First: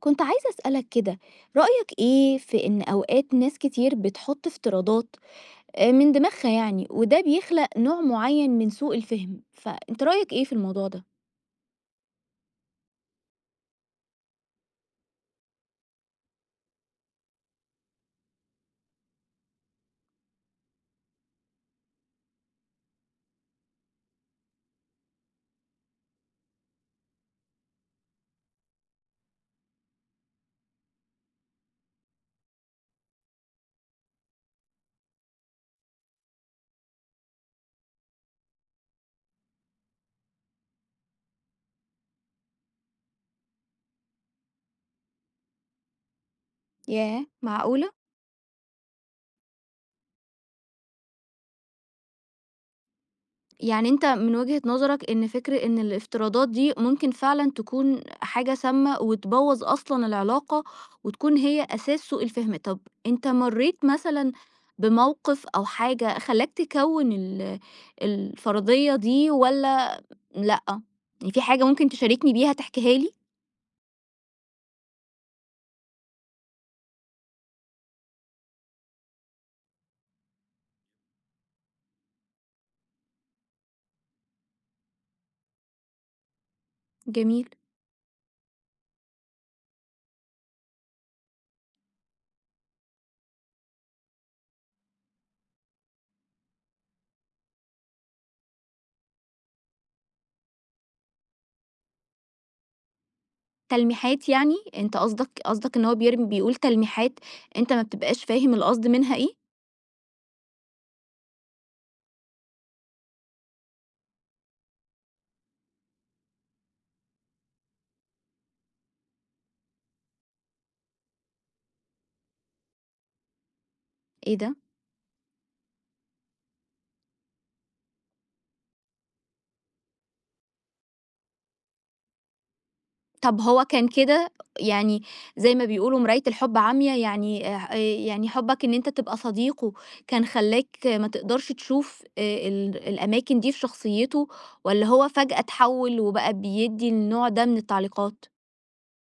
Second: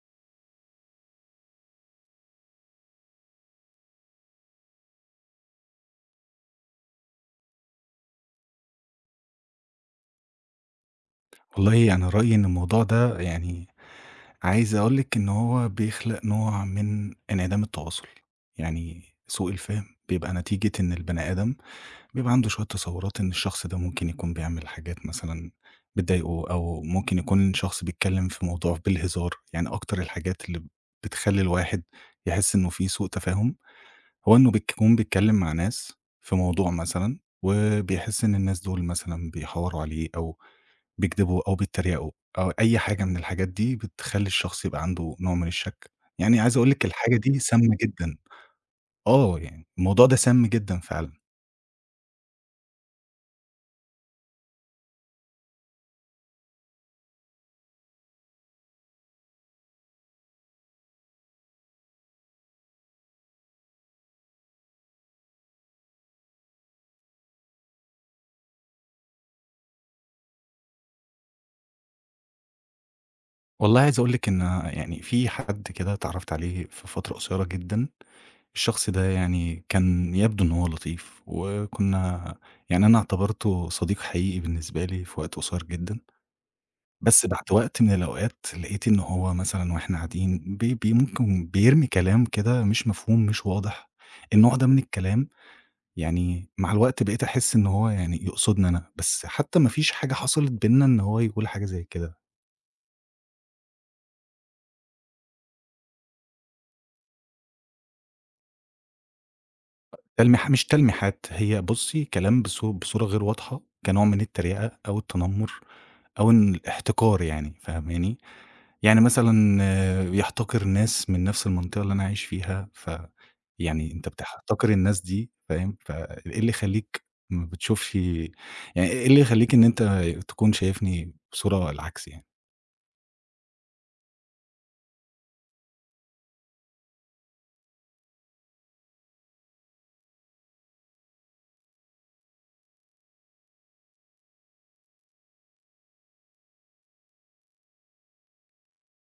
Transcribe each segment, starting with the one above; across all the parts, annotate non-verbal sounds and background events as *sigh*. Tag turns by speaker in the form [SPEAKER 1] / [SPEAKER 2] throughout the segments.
[SPEAKER 1] كنت عايزة أسألك كده، رأيك إيه في إن أوقات ناس كتير بتحط افتراضات من دماغها؟ يعني وده بيخلق نوع معين من سوء الفهم، فأنت رأيك إيه في الموضوع ده؟
[SPEAKER 2] والله أنا رأيي إن الموضوع ده يعني عايز أقول لِك إن هو بيخلق نوع من انعدام التواصل، يعني سوء الفهم بيبقى نتيجة إن البني آدم بيبقى عنده شوية تصورات إن الشخص ده ممكن يكون بيعمل حاجات مثلًا بتضايقه، أو ممكن يكون شخص بيتكلم في موضوع بالهزار، يعني أكتر الحاجات اللي بتخلّي الواحد يحس إنه في سوء تفاهم، هو إنه بيكون بيتكلم مع ناس في موضوع مثلًا، وبيحس إن الناس دول مثلًا بيحاوروا عليه أو بيكدبوا أو بيتريقوا أو أي حاجة من الحاجات دي بتخلّي الشخص يبقى عنده نوع من الشك. يعني عايز أقول لِك الحاجة
[SPEAKER 1] ياه،
[SPEAKER 2] دي سامة
[SPEAKER 1] معقولة؟
[SPEAKER 2] جدًا. آه، يعني الموضوع ده سام جدًا فعلًا.
[SPEAKER 1] يعني أنت من وجهة نظرك إن فكرة إن الافتراضات دي ممكن فعلًا تكون حاجة سامة وتبوّظ أصلًا العلاقة، وتكون هي أساس سوء الفهم. طب أنت مرّيت مثلًا بموقف أو حاجة خلّاك تكوّن الفرضية دي والّا لأ؟ يعني في حاجة ممكن تشاركني بيها تحكيها لي؟
[SPEAKER 2] والله عايز أقول لِك إن يعني في حد كده اتعرّفت عليه في فترة قصيرة جدًا، الشخص ده يعني كان يبدو إن هو لطيف وكُنّا يعني أنا اعتبرته صديق حقيقي بالنسبة لي في وقت قصير جدًا. بس بعد
[SPEAKER 1] جميل.
[SPEAKER 2] وقت من الأوقات لقيت إن هو مثلًا وإحنا قاعدين بي بي ممكن بيرمي كلام كده مش مفهوم، مش واضح. النوع ده من الكلام يعني مع الوقت بقيت أحس إن هو يعني يقصدني أنا، بس حتى ما فيش حاجة حصلت بيننا إن هو يقول حاجة زي كده.
[SPEAKER 1] تلميحات يعني؟ أنت قصدك إن هو بيرم بيقول تلميحات أنت ما بتبقاش فاهم القصد منها إيه؟
[SPEAKER 2] تلميح مش تلميحات، هي بُصّي كلام بصورة غير واضحة كنوع من التريقة أو التنمر أو إن الاحتقار يعني، فاهماني؟ يعني مثلًا يحتقر ناس من نفس المنطقة اللي أنا عايش فيها، يعني أنت
[SPEAKER 1] إيه ده؟!
[SPEAKER 2] بتحتقر الناس دي فاهم، فإيه اللي يخلّيك ما بتشوفش يعني إيه اللي يخلّيك إن أنت تكون شايفني بصورة العكس يعني؟
[SPEAKER 1] طب هو كان كده، يعني زي ما بيقولوا مراية الحب عميا؟ يعني يعني حبك إن أنت تبقى صديقه كان خلاك ما تقدرش تشوف، الأماكن دي في شخصيته، ولا هو فجأة اتحول وبقى بيدي النوع ده من التعليقات؟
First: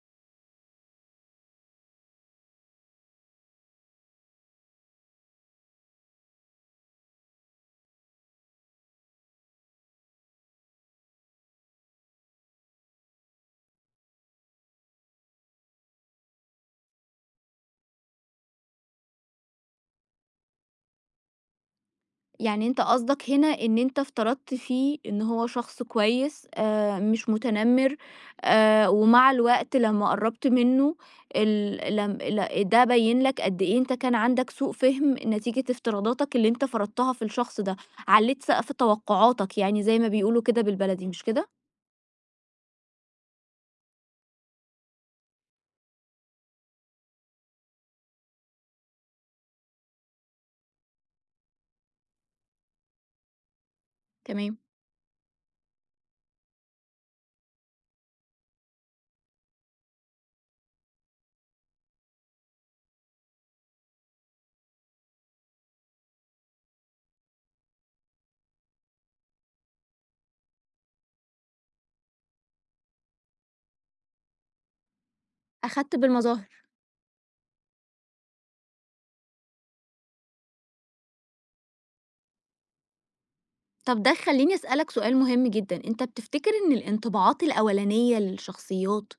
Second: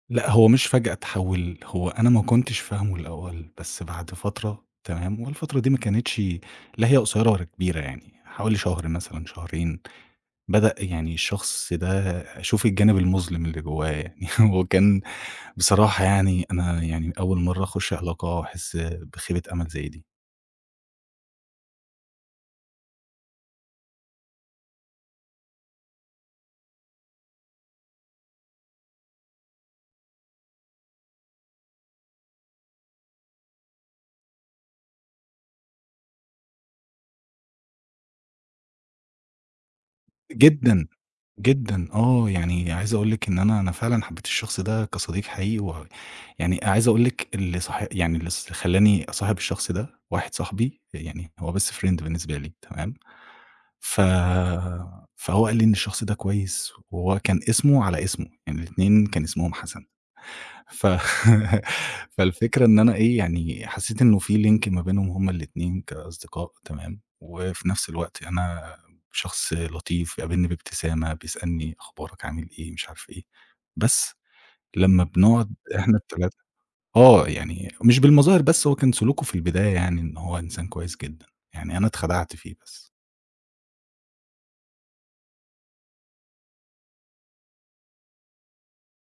[SPEAKER 2] لأ، هو مش فجأة اتحول، هو أنا ما كنتش فاهمه الأول، بس بعد فترة تمام، والفترة دي ما كانتش لا هي قصيرة ولا كبيرة يعني، حوالي شهر مثلًا، شهرين. بدأ يعني الشخص ده أشوف الجانب المظلم اللي جواه يعني *laughs* هو كان بصراحة يعني أنا يعني أول مرّة أخُش علاقة وأحس بخيبة أمل زي دي.
[SPEAKER 1] يعني أنت قصدك هنا إن أنت افترضت فيه إن هو شخص كويس، مش متنمر، ومع الوقت لما قربت منه ال... لم... ل- ده بين لك قد إيه أنت كان عندك سوء فهم نتيجة افتراضاتك اللي أنت فرضتها في الشخص ده، عليت سقف توقعاتك، يعني زي ما بيقولوا كده
[SPEAKER 2] جدًا،
[SPEAKER 1] بالبلدي، مش كده؟
[SPEAKER 2] جدًا آه، يعني عايز أقول لِك إن أنا فعلًا حبّيت الشخص ده كصديق حقيقي و يعني عايز أقول لِك اللي صاح يعني اللي ص خلّاني أصاحب الشخص ده واحد صاحبي، يعني هو best friend بالنسبة لي تمام، ف
[SPEAKER 1] تمام.
[SPEAKER 2] فهو قال لي إن الشخص ده كويس وهو كان اسمه على اسمه، يعني الاتنين كان اسمهم حسن. ف *laughs* فالفكرة إن أنا إيه، يعني حسّيت إنه في link ما بينهم هُم الاتنين كأصدقاء تمام، وفي نفس الوقت أنا شخص لطيف، بيقابلني بابتسامة، بيسألني أخبارك عامل إيه، مش عارف إيه. بس لمّا بنقعد
[SPEAKER 1] أخدت
[SPEAKER 2] إحنا الثلاثة
[SPEAKER 1] بالمظاهر.
[SPEAKER 2] آه، يعني مش بالمظاهر بس هو كان سلوكه في البداية يعني إن هو إنسان كويس جدًا، يعني أنا اتخدعت فيه بس.
[SPEAKER 1] طب ده خليني أسألك سؤال مهم جدا، أنت بتفتكر إن الانطباعات الأولانية للشخصيات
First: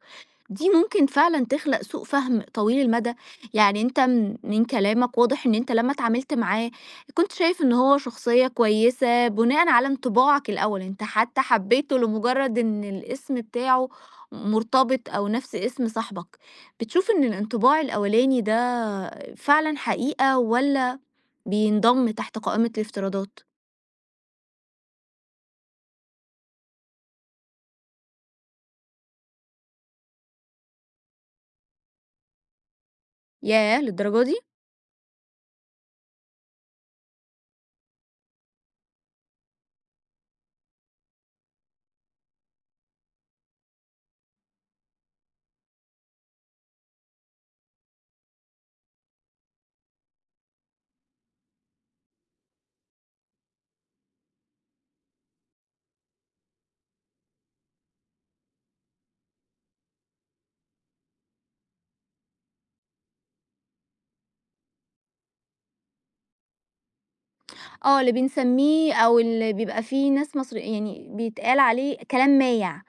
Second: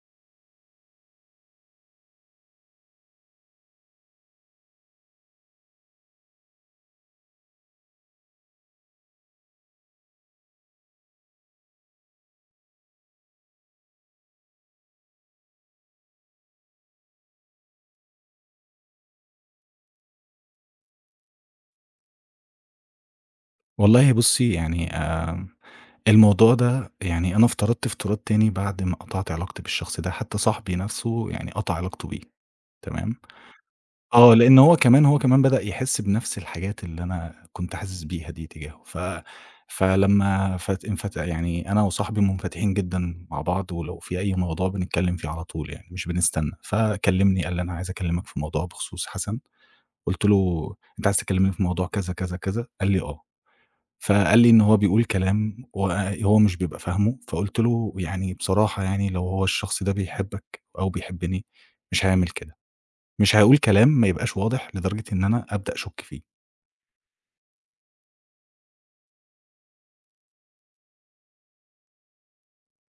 [SPEAKER 1] دي ممكن فعلًا تخلق سوء فهم طويل المدى؟ يعني أنت من كلامك واضح إن أنت لمّا اتعاملت معاه كنت شايف إن هو شخصية كويسة بناءً على انطباعك الأول، أنت حتى حبيته لمجرد إن الاسم بتاعه مرتبط أو نفس اسم صاحبك، بتشوف إن الانطباع الأولاني ده فعلًا حقيقة والّا بينضم تحت قائمة الافتراضات؟
[SPEAKER 2] والله بُصّي يعني الموضوع ده يعني أنا افترضت افتراض تاني بعد ما قطعت علاقتي بالشخص ده، حتى صاحبي نفسه يعني قطع علاقته بيه، تمام؟
[SPEAKER 1] ياه، للدرجة
[SPEAKER 2] آه،
[SPEAKER 1] دي؟!
[SPEAKER 2] لإن هو كمان بدأ يحس بنفس الحاجات اللي أنا كنت حاسس بيها دي تجاهه، ف فلمّا فت انفت يعني أنا وصاحبي منفتحين جدًا مع بعض، ولو في أي موضوع بنتكلم فيه على طول يعني مش بنستنى، فكلمني قال لي: "أنا عايز أكلمك في موضوع بخصوص حسن." قُلت له: "أنت عايز تكلمني في موضوع كذا، كذا، كذا؟" قال لي: "آه." فقال لي إن هو بيقول كلام وهو مش بيبقى فاهمه، فقُلت له: "يعني بصراحة يعني لو هو الشخص ده بيحبك أو بيحبني مش هيعمل كده، مش هيقول كلام ما يبقاش واضح لدرجة إن أنا أبدأ أشُك فيه."
[SPEAKER 1] اللي بنسمّيه أو اللي بيبقى فيه ناس مصر يعني بيتقال عليه كلام مايع.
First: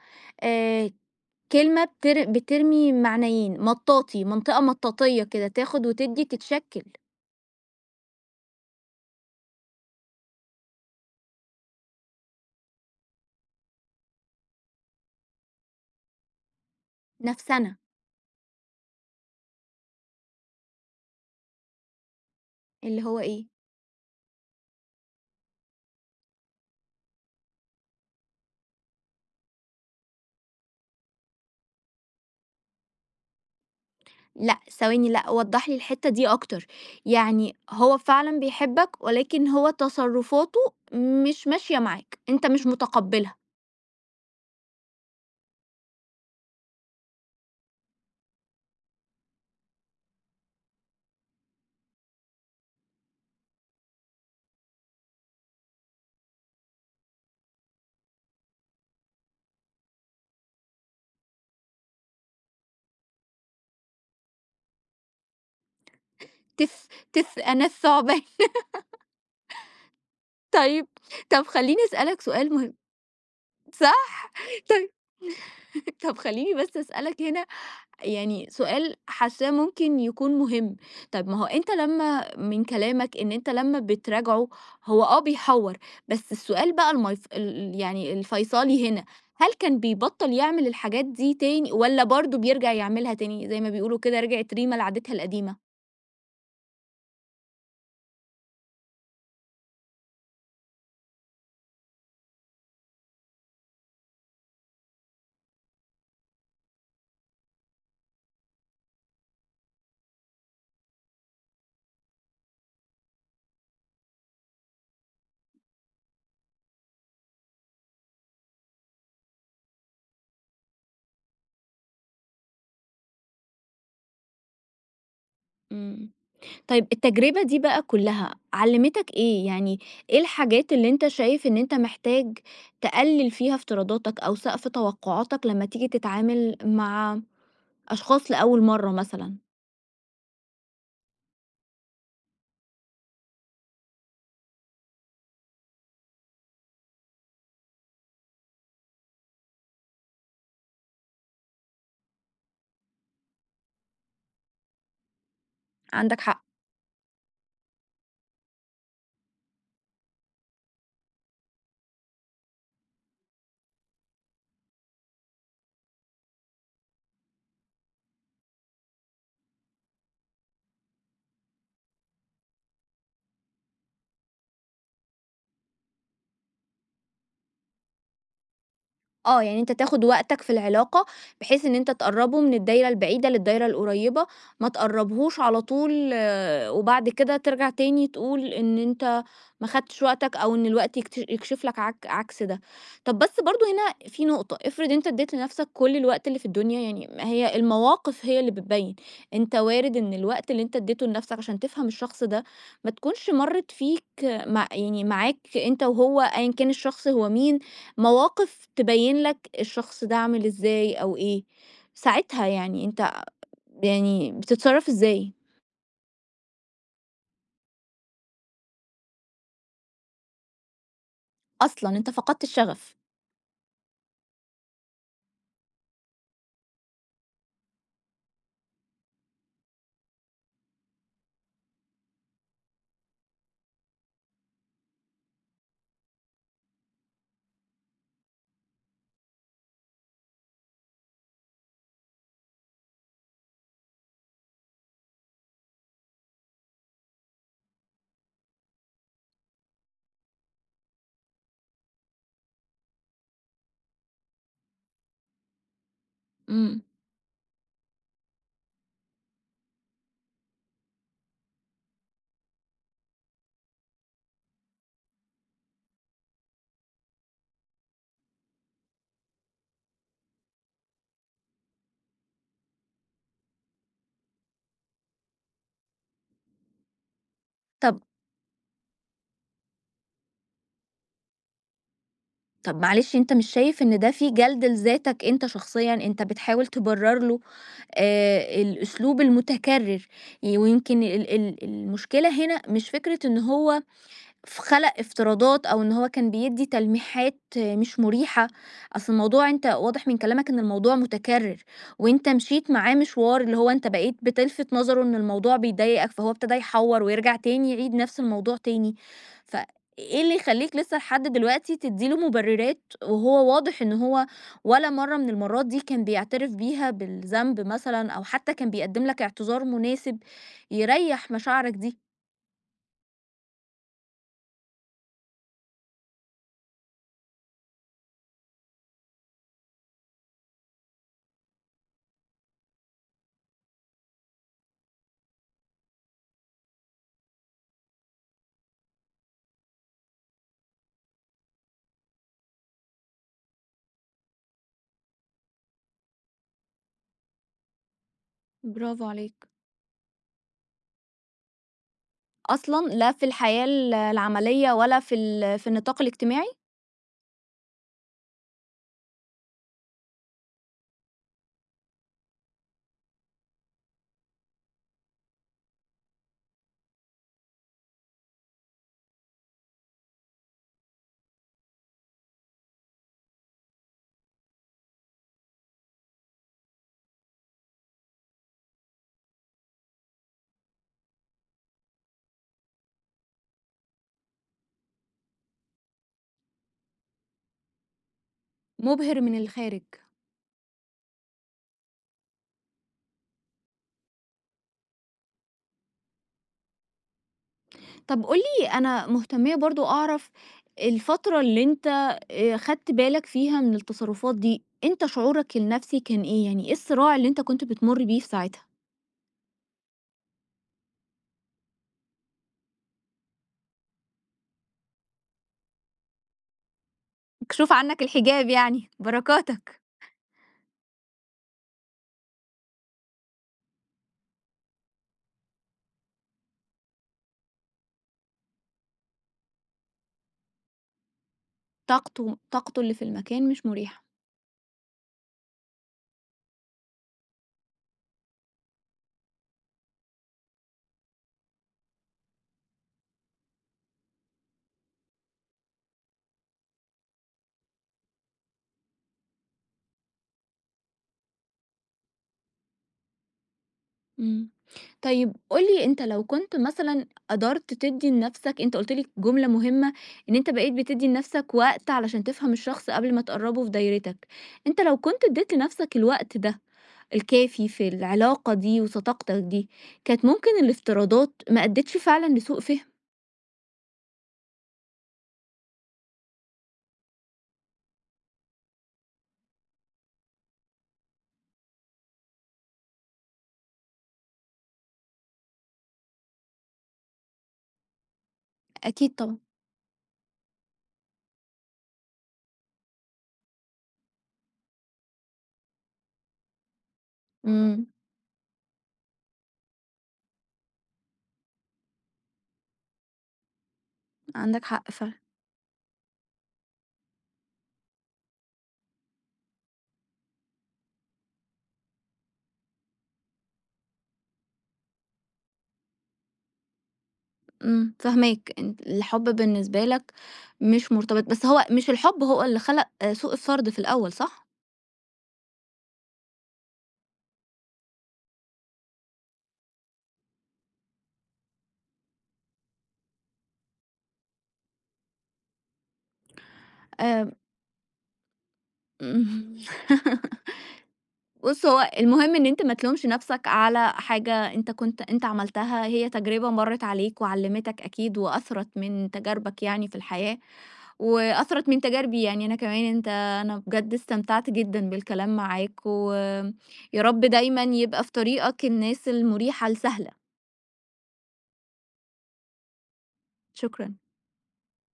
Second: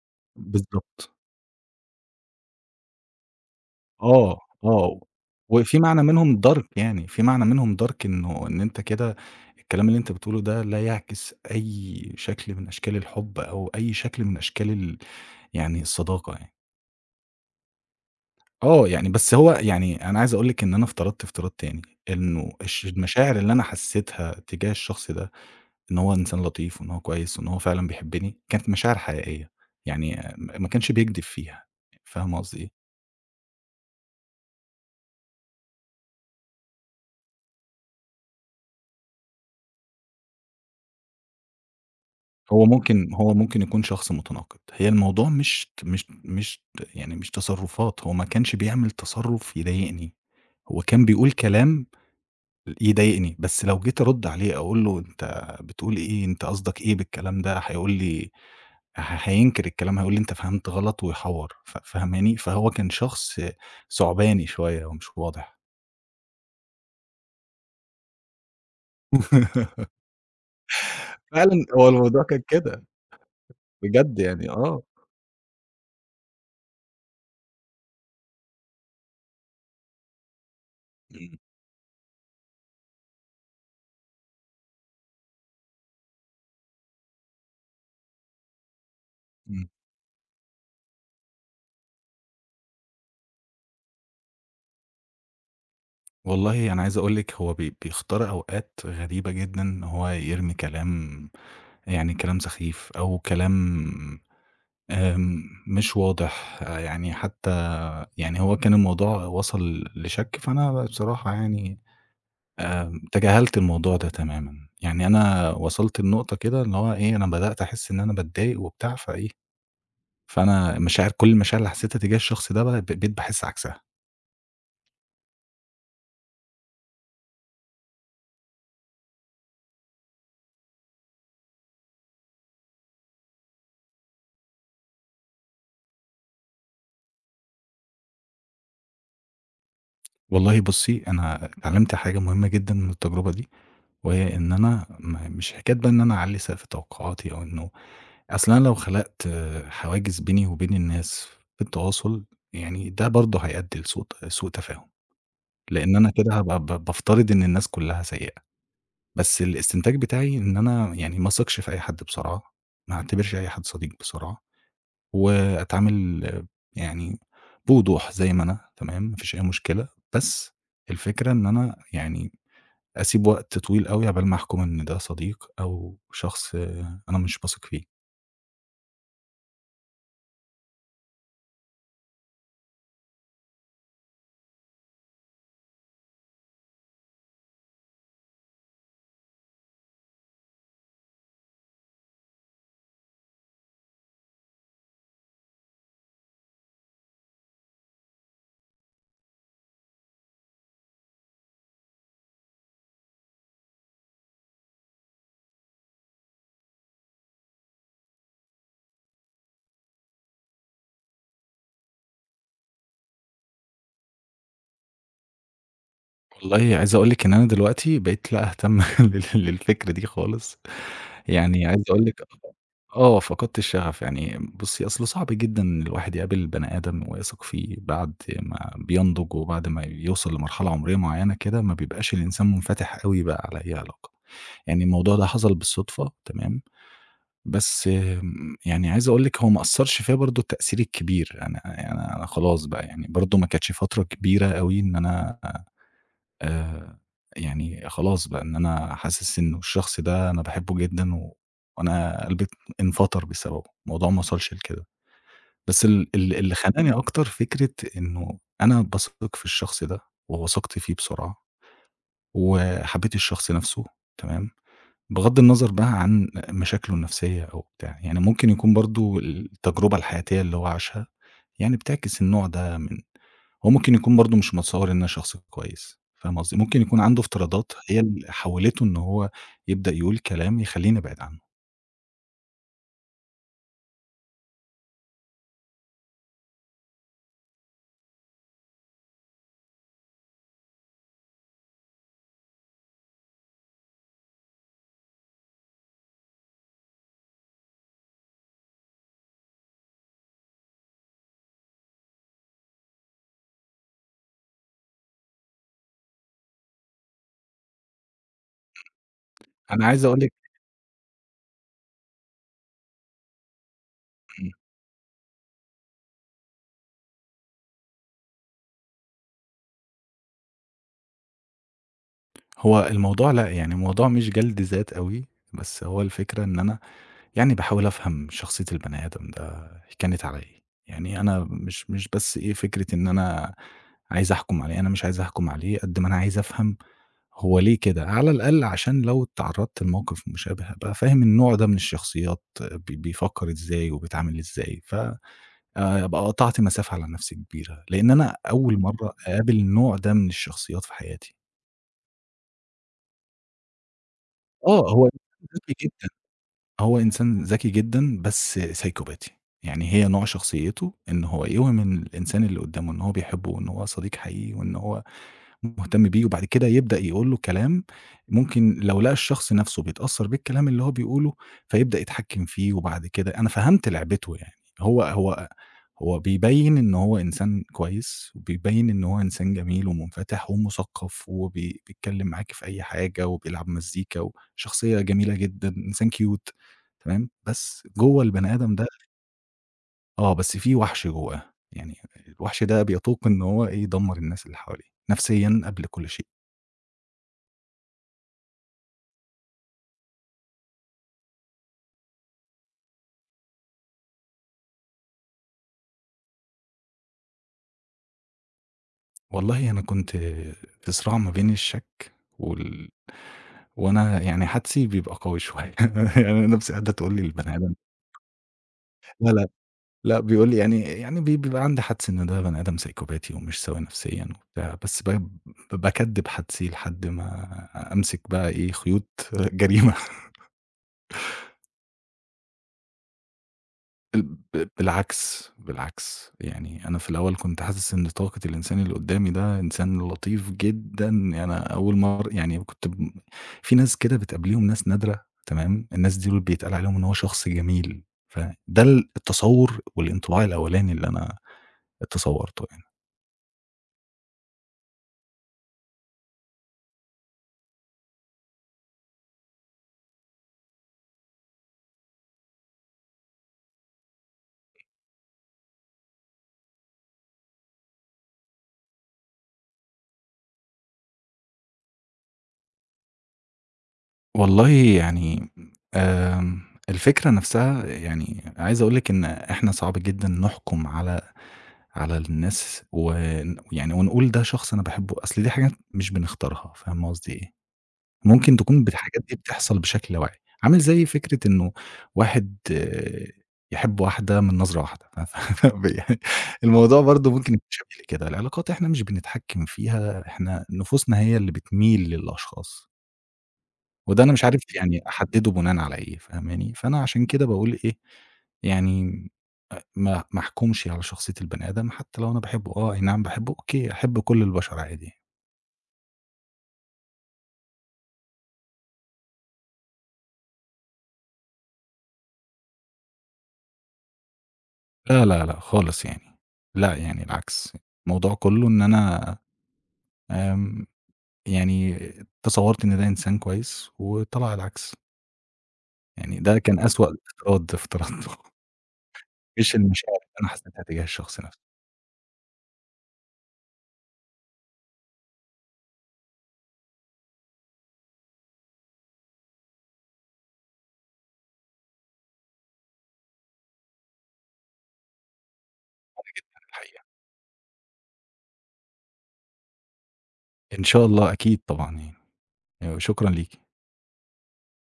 [SPEAKER 1] آآ
[SPEAKER 2] بالضبط.
[SPEAKER 1] كلمة بتر بترمي معنيين، مطاطي،
[SPEAKER 2] آه،
[SPEAKER 1] منطقة
[SPEAKER 2] آه.
[SPEAKER 1] مطاطية كده،
[SPEAKER 2] وفي
[SPEAKER 1] تاخد
[SPEAKER 2] معنى
[SPEAKER 1] وتدّي،
[SPEAKER 2] منهم dark
[SPEAKER 1] تتشكِّل،
[SPEAKER 2] يعني، في معنى منهم dark إنه إن أنت كده الكلام اللي أنت بتقوله ده لا يعكس أي شكل من أشكال الحُب أو أي شكل من أشكال يعني الصداقة يعني.
[SPEAKER 1] نفسَنة،
[SPEAKER 2] آه، يعني بس هو يعني أنا عايز أقول لِك إن أنا افترضت افتراض تاني، إنه
[SPEAKER 1] اللي هو
[SPEAKER 2] المشاعر
[SPEAKER 1] إيه،
[SPEAKER 2] اللي أنا حسيتها تجاه الشخص ده، إن هو إنسان لطيف وإن هو كويس وإن هو فعلًا بيحبني، كانت مشاعر حقيقية، يعني ما كانش بيكدب فيها، فاهمة قصدي إيه؟
[SPEAKER 1] لأ، ثواني، لأ، وضّح لي الحتّة دي أكتر. يعني هو فعلًا بيحبك، ولكن هو تصرُّفاته مش ماشية معاك، أنت
[SPEAKER 2] هو
[SPEAKER 1] مش
[SPEAKER 2] ممكن هو
[SPEAKER 1] متقبّلها؟
[SPEAKER 2] ممكن يكون شخص متناقض، هي الموضوع مش ت مش مش ت يعني مش تصرفات، هو ما كانش بيعمل تصرف يضايقني، هو كان بيقول كلام يضايقني، بس لو جيت أرد عليه أقول له أنت بتقول إيه، أنت قصدك إيه بالكلام ده؟ هيقول لي ه هينكر الكلام، هيقول لي: "أنت فهمت غلط." ويحوّر، فاهماني؟ فهو كان شخص ثعباني شوية هو مش واضح.
[SPEAKER 1] تث تث أنا الثعبان. *laughs*
[SPEAKER 2] *laughs*
[SPEAKER 1] طيب، طب
[SPEAKER 2] فعلًا
[SPEAKER 1] خلّيني
[SPEAKER 2] هو
[SPEAKER 1] أسألك
[SPEAKER 2] الموضوع كان
[SPEAKER 1] سؤال مهم،
[SPEAKER 2] كده، بجد
[SPEAKER 1] صح؟
[SPEAKER 2] يعني آه.
[SPEAKER 1] طي *laughs* طب خلّيني بس أسألك هنا يعني سؤال حاسّاه ممكن يكون مهم. طب ما
[SPEAKER 2] إمم،
[SPEAKER 1] هو أنت لمّا من كلامك إن أنت لمّا بتراجعه هو بيحوّر، بس السؤال بقى الميف ال يعني الفيصلي هنا، هل
[SPEAKER 2] إمم.
[SPEAKER 1] كان بيبطّل يعمل الحاجات دي تاني والّا برضه بيرجع يعملها تاني، زي ما بيقولوا كده رجعت ريما لعادتها القديمة؟
[SPEAKER 2] والله أنا عايز أقول لِك هو بيختار أوقات غريبة جدًا إن هو يرمي كلام يعني كلام سخيف أو كلام مش واضح، يعني حتى يعني هو كان الموضوع وصل لشَك، فأنا بصراحة يعني تجاهلت الموضوع ده تمامًا، يعني أنا وصلت لنقطة كده اللي هو إيه، أنا بدأت أحس إن أنا باتضايق وبتاع فإيه، فأنا مشاعر كل المشاعر اللي حسيتها تجاه الشخص ده بقى بقيت باحس عكسها.
[SPEAKER 1] إمم. طيب التجربة دي بقى كلّها علّمتك إيه؟ يعني إيه الحاجات اللي أنت شايف إن أنت محتاج تقلّل فيها افتراضاتك أو سقف توقعاتك لمّا تيجي تتعامل مع أشخاص لأول مرّة مثلًا؟
[SPEAKER 2] والله بُصّي، أنا اتعلمت حاجة مهمة جدًا من التجربة دي، وهي إن أنا مش حكاية بقى إن أنا أعلّي سقف توقعاتي أو إنه أصل أنا لو خلقت حواجز بيني وبين الناس في التواصل، يعني ده برضه هيؤدي لسوء سوء تفاهم، لإن أنا
[SPEAKER 1] عندك
[SPEAKER 2] كده
[SPEAKER 1] حق.
[SPEAKER 2] هابقى بافترض إن الناس كلها سيئة. بس الاستنتاج بتاعي إن أنا يعني ما اثقش في أي حد بسرعة، ما اعتبرش أي حد صديق بسرعة، وأتعامل يعني بوضوح زي ما أنا تمام، ما فيش أي مشكلة، بس الفكرة إن أنا يعني أسيب وقت طويل أوي عقبال ما أحكم إن ده صديق أو شخص أنا مش باثق فيه.
[SPEAKER 1] يعني أنت تاخد وقتك في العلاقة، بحيث إن أنت تقرّبه من الدايرة البعيدة للدايرة القريبة، ما تقرّبهوش على طول، وبعد كده ترجع تاني تقول إن أنت ما خدتش وقتك، أو إن الوقت يكشف لك عكس ده. طب بس برضه هنا في نقطة، افرض أنت ادّيت لنفسك كل الوقت اللي في الدنيا، يعني ما هي المواقف هي اللي بتبيّن، أنت وارد إن الوقت اللي أنت ادّيته لنفسك عشان تفهم الشخص ده، ما تكونش مرّت فيك مع يعني معاك أنت وهو أيًا كان الشخص هو مين، مواقف تبين لك الشخص ده عامل إزاي أو إيه، ساعتها يعني أنت يعني بتتصرّف إزاي؟
[SPEAKER 2] والله عايز أقول لِك إن أنا دلوقتي بقيت لا أهتم *laughs* للفكرة دي خالص، يعني عايز
[SPEAKER 1] أصلًا
[SPEAKER 2] أقول
[SPEAKER 1] أنت
[SPEAKER 2] لِك
[SPEAKER 1] فقدت الشغف.
[SPEAKER 2] فقدت الشغف، يعني بُصّي، أصل صعب جدًا إن الواحد يقابل بني آدم ويثق فيه بعد ما بينضج وبعد ما يوصل لمرحلة عمرية معيّنة كده، ما بيبقاش الإنسان منفتح أوي بقى على أي علاقة. يعني الموضوع ده حصل بالصدفة تمام، بس يعني عايز أقول لِك هو ما أثّرش فيّا برضه التأثير الكبير، أنا خلاص بقى يعني برضه ما كانتش فترة كبيرة أوي إن أنا آآ يعني خلاص بقى إن أنا حاسس إنه الشخص ده أنا باحبه جدًا و وأنا قلبي انفطر بسببه، الموضوع ما وصلش لكده. بس ال ال اللي
[SPEAKER 1] إمم.
[SPEAKER 2] خنقني أكتر فكرة إنه أنا باثق في الشخص ده ووثقت فيه بسرعة وحبيت الشخص نَفْسه تمام، بغض النظر بقى عن مشاكله النفسية أو بتاع، يعني ممكن يكون برضه التجربة الحياتية اللي هو عاشها يعني بتعكس النوع ده من هو ممكن يكون برضه مش متصوّر إن أنا شخص كويس، فاهم قصدي؟ ممكن يكون عنده افتراضات هي
[SPEAKER 1] طب
[SPEAKER 2] اللي حوّلته إن هو يبدأ يقول كلام يخلّيني أبعد عنه.
[SPEAKER 1] طب معلش، أنت مش شايف إن ده فيه جَلْد لذاتك أنت شخصيًا؟ أنت بتحاول تبرّر له الأسلوب المتكرر، ويمكن ال ال المشكلة هنا مش فكرة إن هو فخلق افتراضات أو إن هو كان بيدّي تلميحات مش مريحة، أصل الموضوع أنت واضح من كلامك إن الموضوع متكرر، وأنت مشيت معاه مشوار اللي هو أنت بقيت بتلفت نظره إن الموضوع بيضايقك، فهو ابتدى يحوّر ويرجع تاني يعيد نفس الموضوع تاني،
[SPEAKER 2] أنا عايز أقول
[SPEAKER 1] فإيه
[SPEAKER 2] لِك
[SPEAKER 1] اللي يخلّيك لسه لحد دلوقتي تدّي له مبررات وهو واضح إن هو
[SPEAKER 2] إمم،
[SPEAKER 1] ولا مرّة من المرّات دي كان بيعترف بيها بالذنب مثلًا، أو حتى كان بيقدّم لك اعتذار مناسب يريّح مشاعرك دي؟
[SPEAKER 2] هو الموضوع لأ، يعني الموضوع مش جَلْد ذات أوي، بس هو الفكرة إن أنا يعني باحاول أفهم شخصية البني آدم ده كانت على إيه، يعني أنا مش بس إيه، فكرة إن أنا عايز أحكُم عليه، أنا مش عايز أحكُم عليه قد ما أنا عايز أفهم هو ليه كده؟ على الأقل عشان لو اتعرّضت لموقف مشابه أبقى فاهم النوع ده من الشخصيات بيفكّر إزاي وبيتعامل إزاي، ف أبقى قطعت مسافة على نَفْسي كبيرة، لإن أنا أول
[SPEAKER 1] برافو
[SPEAKER 2] مرّة
[SPEAKER 1] عليك.
[SPEAKER 2] أقابل النوع ده من الشخصيات في حياتي.
[SPEAKER 1] أصلًا لا في الحياة العملية
[SPEAKER 2] آه،
[SPEAKER 1] ولا
[SPEAKER 2] هو
[SPEAKER 1] في
[SPEAKER 2] إنسان
[SPEAKER 1] في
[SPEAKER 2] ذكي
[SPEAKER 1] النطاق
[SPEAKER 2] جدًا،
[SPEAKER 1] الاجتماعي؟
[SPEAKER 2] هو إنسان ذكي جدًا بس سايكوباتي، يعني هي نوع شخصيته إن هو يوهم الإنسان اللي قُدّامه إن هو بيحبه وإن هو صديق حقيقي وإن هو مهتم بيه، وبعد كده يبدأ يقول له كلام ممكن لو لقى الشخص نَفْسه بيتأثّر بالكلام اللي هو بيقوله، فيبدأ يتحكّم فيه، وبعد كده أنا فهمت لعبته يعني، هو هو هو بيبيّن إن هو إنسان كويس، وبيبيّن إن هو إنسان جميل ومُنفتح ومُثقّف بيتكلّم معاك في أي حاجة وبيلعب مزيكا، وشخصية جميلة جدًا، إنسان cute تمام، بس جوّه البني آدم ده
[SPEAKER 1] مُبهِر من الخارج.
[SPEAKER 2] آه، بس في وَحْش جوّاه، يعني الوَحْش ده بيتوق إن هو إيه، يدمّر الناس اللي حواليه، نفسيًا قبل كل شيء.
[SPEAKER 1] طب قُل لي، أنا مهتمية برضه أعرف الفترة اللي أنت خدت بالك فيها من التصرفات دي، أنت شعورك النفسي كان إيه؟ يعني إيه الصراع اللي أنت كنت بتمُر بيه في ساعتها؟
[SPEAKER 2] والله أنا كنت في صراع ما بين الشَك وال وأنا يعني حدسي بيبقى قوي شوية، *laughs* يعني انا نَفْسي قاعدة تقول لي البني
[SPEAKER 1] مكشوف
[SPEAKER 2] آدم
[SPEAKER 1] عنك الحجاب يعني،
[SPEAKER 2] لا، لا،
[SPEAKER 1] بركاتك.
[SPEAKER 2] لأ بيقول لي يعني بيبقى عندي حدس إن ده بني آدم سايكوباتي ومش سوي نفسيًا وبتاع، بس باكدِّب حدسي لحد ما أمسك بقى إيه، خيوط *laughs* جريمة.
[SPEAKER 1] طاقته اللي في المكان مش مُريحة.
[SPEAKER 2] ال ب بالعكس، بالعكس، يعني أنا في الأول كنت حاسس إن طاقة الإنسان اللي قدّامي ده إنسان لطيف جدًا، يعني أنا أول مر يعني كنت في ناس كده بتقابليهم ناس نادرة تمام، الناس دول بيتقال عليهم إن هو شخص جميل، فده التصوُّر والانطباع الأولاني اللي أنا اتصوّرته يعني.
[SPEAKER 1] إمم. طيب قُل لي، أنت لو كنت مثلًا قدرت تدّي لنَفْسك، أنت قُلت لي جملة مهمة، إن أنت بقيت بتدّي لنَفْسك وقت علشان تفهم الشخص قبل ما تقرّبه في دايرتك. أنت لو كنت ادّيت لنَفْسك الوقت ده الكافي في العلاقة دي وصداقتك دي، كانت ممكن الافتراضات ما أدّتش فعلًا لسوء فِهم؟
[SPEAKER 2] والله يعني آمم، الفكرة نفسها يعني عايز أقول لِك إن إحنا صعب جدًا نحكم على الناس يعني ونقول ده شخص أنا باحبه، أصل دي حاجات مش بنختارها، فاهمة قصدي إيه؟ ممكن تكون
[SPEAKER 1] أكيد
[SPEAKER 2] الحاجات دي
[SPEAKER 1] طبعًا.
[SPEAKER 2] بتحصل بشكل لا واعي، عامل زي فكرة إنه واحد آه، يحب واحدة من نظرة واحدة، *laughs* ف ف يعني الموضوع برضه ممكن يكون
[SPEAKER 1] إمم.
[SPEAKER 2] شكل كده، العلاقات إحنا مش بنتحكم فيها، إحنا نفوسنا هي اللي بتميل للأشخاص. وده أنا مش
[SPEAKER 1] عندك
[SPEAKER 2] عارف
[SPEAKER 1] حق
[SPEAKER 2] يعني
[SPEAKER 1] فعلًا.
[SPEAKER 2] أحدّده بناءً على إيه، فاهماني؟ فأنا عشان كده باقول إيه، يعني ما أحكمش على شخصية البني آدم حتى لو أنا باحبه، آه، أي نعم باحبه، أوكي، أحب كل البشر عادي.
[SPEAKER 1] إمم. فاهماك. أنت الحُب بالنسبة لك مش مرتبط، بس هو مش الحُب هو اللي خلق، سوء الطَرد في الأول، صح؟
[SPEAKER 2] لا، لا، لأ خالص يعني، لأ يعني العكس، الموضوع كلّه إن أنا آمم، يعني تصوّرت إن ده إنسان كويس وطلع العكس، يعني ده كان أسوأ
[SPEAKER 1] آآ
[SPEAKER 2] افتراض افترضته،
[SPEAKER 1] إمم.
[SPEAKER 2] *laughs* مش المشاعر اللي أنا
[SPEAKER 1] *laughs*
[SPEAKER 2] حسيتها تجاه الشخص نفسه
[SPEAKER 1] بُص، هو المهم إن أنت ما تلومش نَفْسك على حاجة أنت كنت أنت عملتها، هي تجربة مرّت عليك وعلّمتك أكيد، وأثرت من تجاربك يعني في الحياة، وأثرت من تجاربي يعني أنا كمان. أنت، أنا بجد استمتعت جدًا بالكلام معاك، ويا
[SPEAKER 2] الحقيقة.
[SPEAKER 1] رب دايمًا يبقى في طريقك الناس المُريحة السهلة.
[SPEAKER 2] إن شاء الله أكيد طبعًا يعني، وشكرًا ليكِ.
[SPEAKER 1] شكرًا.